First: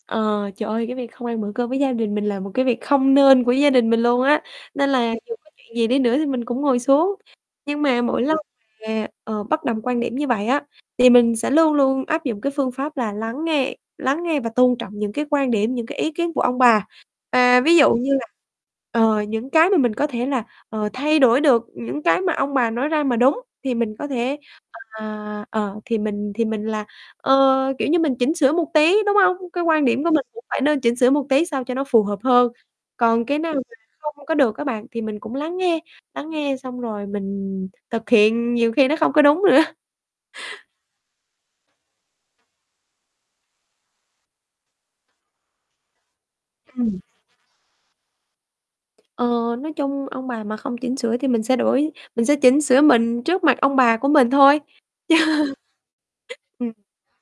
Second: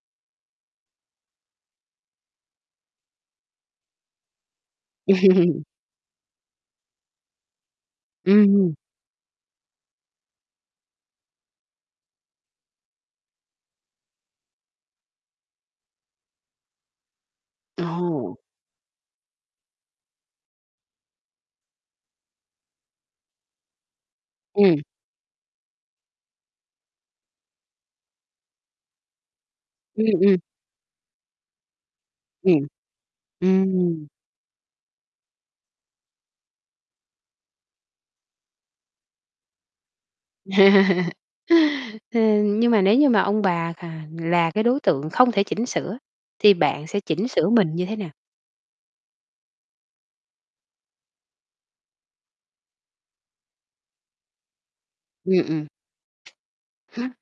Ờ, trời ơi cái việc không ăn bữa cơm với gia đình mình là một cái việc không nên của gia đình mình luôn á, nên là dù có chuyện gì đi nữa, thì mình cũng ngồi xuống. Nhưng mà mỗi lần Ừm. mà, ờ, bất đồng quan điểm như vậy á, thì mình sẽ luôn luôn áp dụng cái phương pháp là lắng nghe, lắng nghe và tôn trọng những cái quan điểm, những cái ý kiến của ông bà. Và ví dụ như là, Ồ. ờ, những cái mà mình có thể là, ờ, thay đổi được, những cái mà ông bà nói ra mà đúng thì mình có thể, Ừm. à, ờ, thì mình thì mình là, ờ, kiểu như, mình chỉnh sửa một tí, đúng hông? Cái quan điểm Ừm, của mình ừm. cũng phải nên chỉnh sửa một tí sao cho nó phù hợp hơn, Ừm, còn cái nào mà ừm. không có được á bạn thì mình cũng lắng nghe, lắng nghe xong rồi mình thực hiện nhiều khi nó không có đúng nữa. Ừm, nhưng mà nếu như mà ông bà khà là cái đối tượng không thể chỉnh sửa thì bạn sẽ Ừm. chỉnh sửa mình như thế nào? Ờ, nói chung ông bà mà không chỉnh sửa thì mình sẽ đổi mình sẽ chỉnh sửa mình trước mặt ông bà của mình thôi. Ừm, ừm. Ừm. Hưm?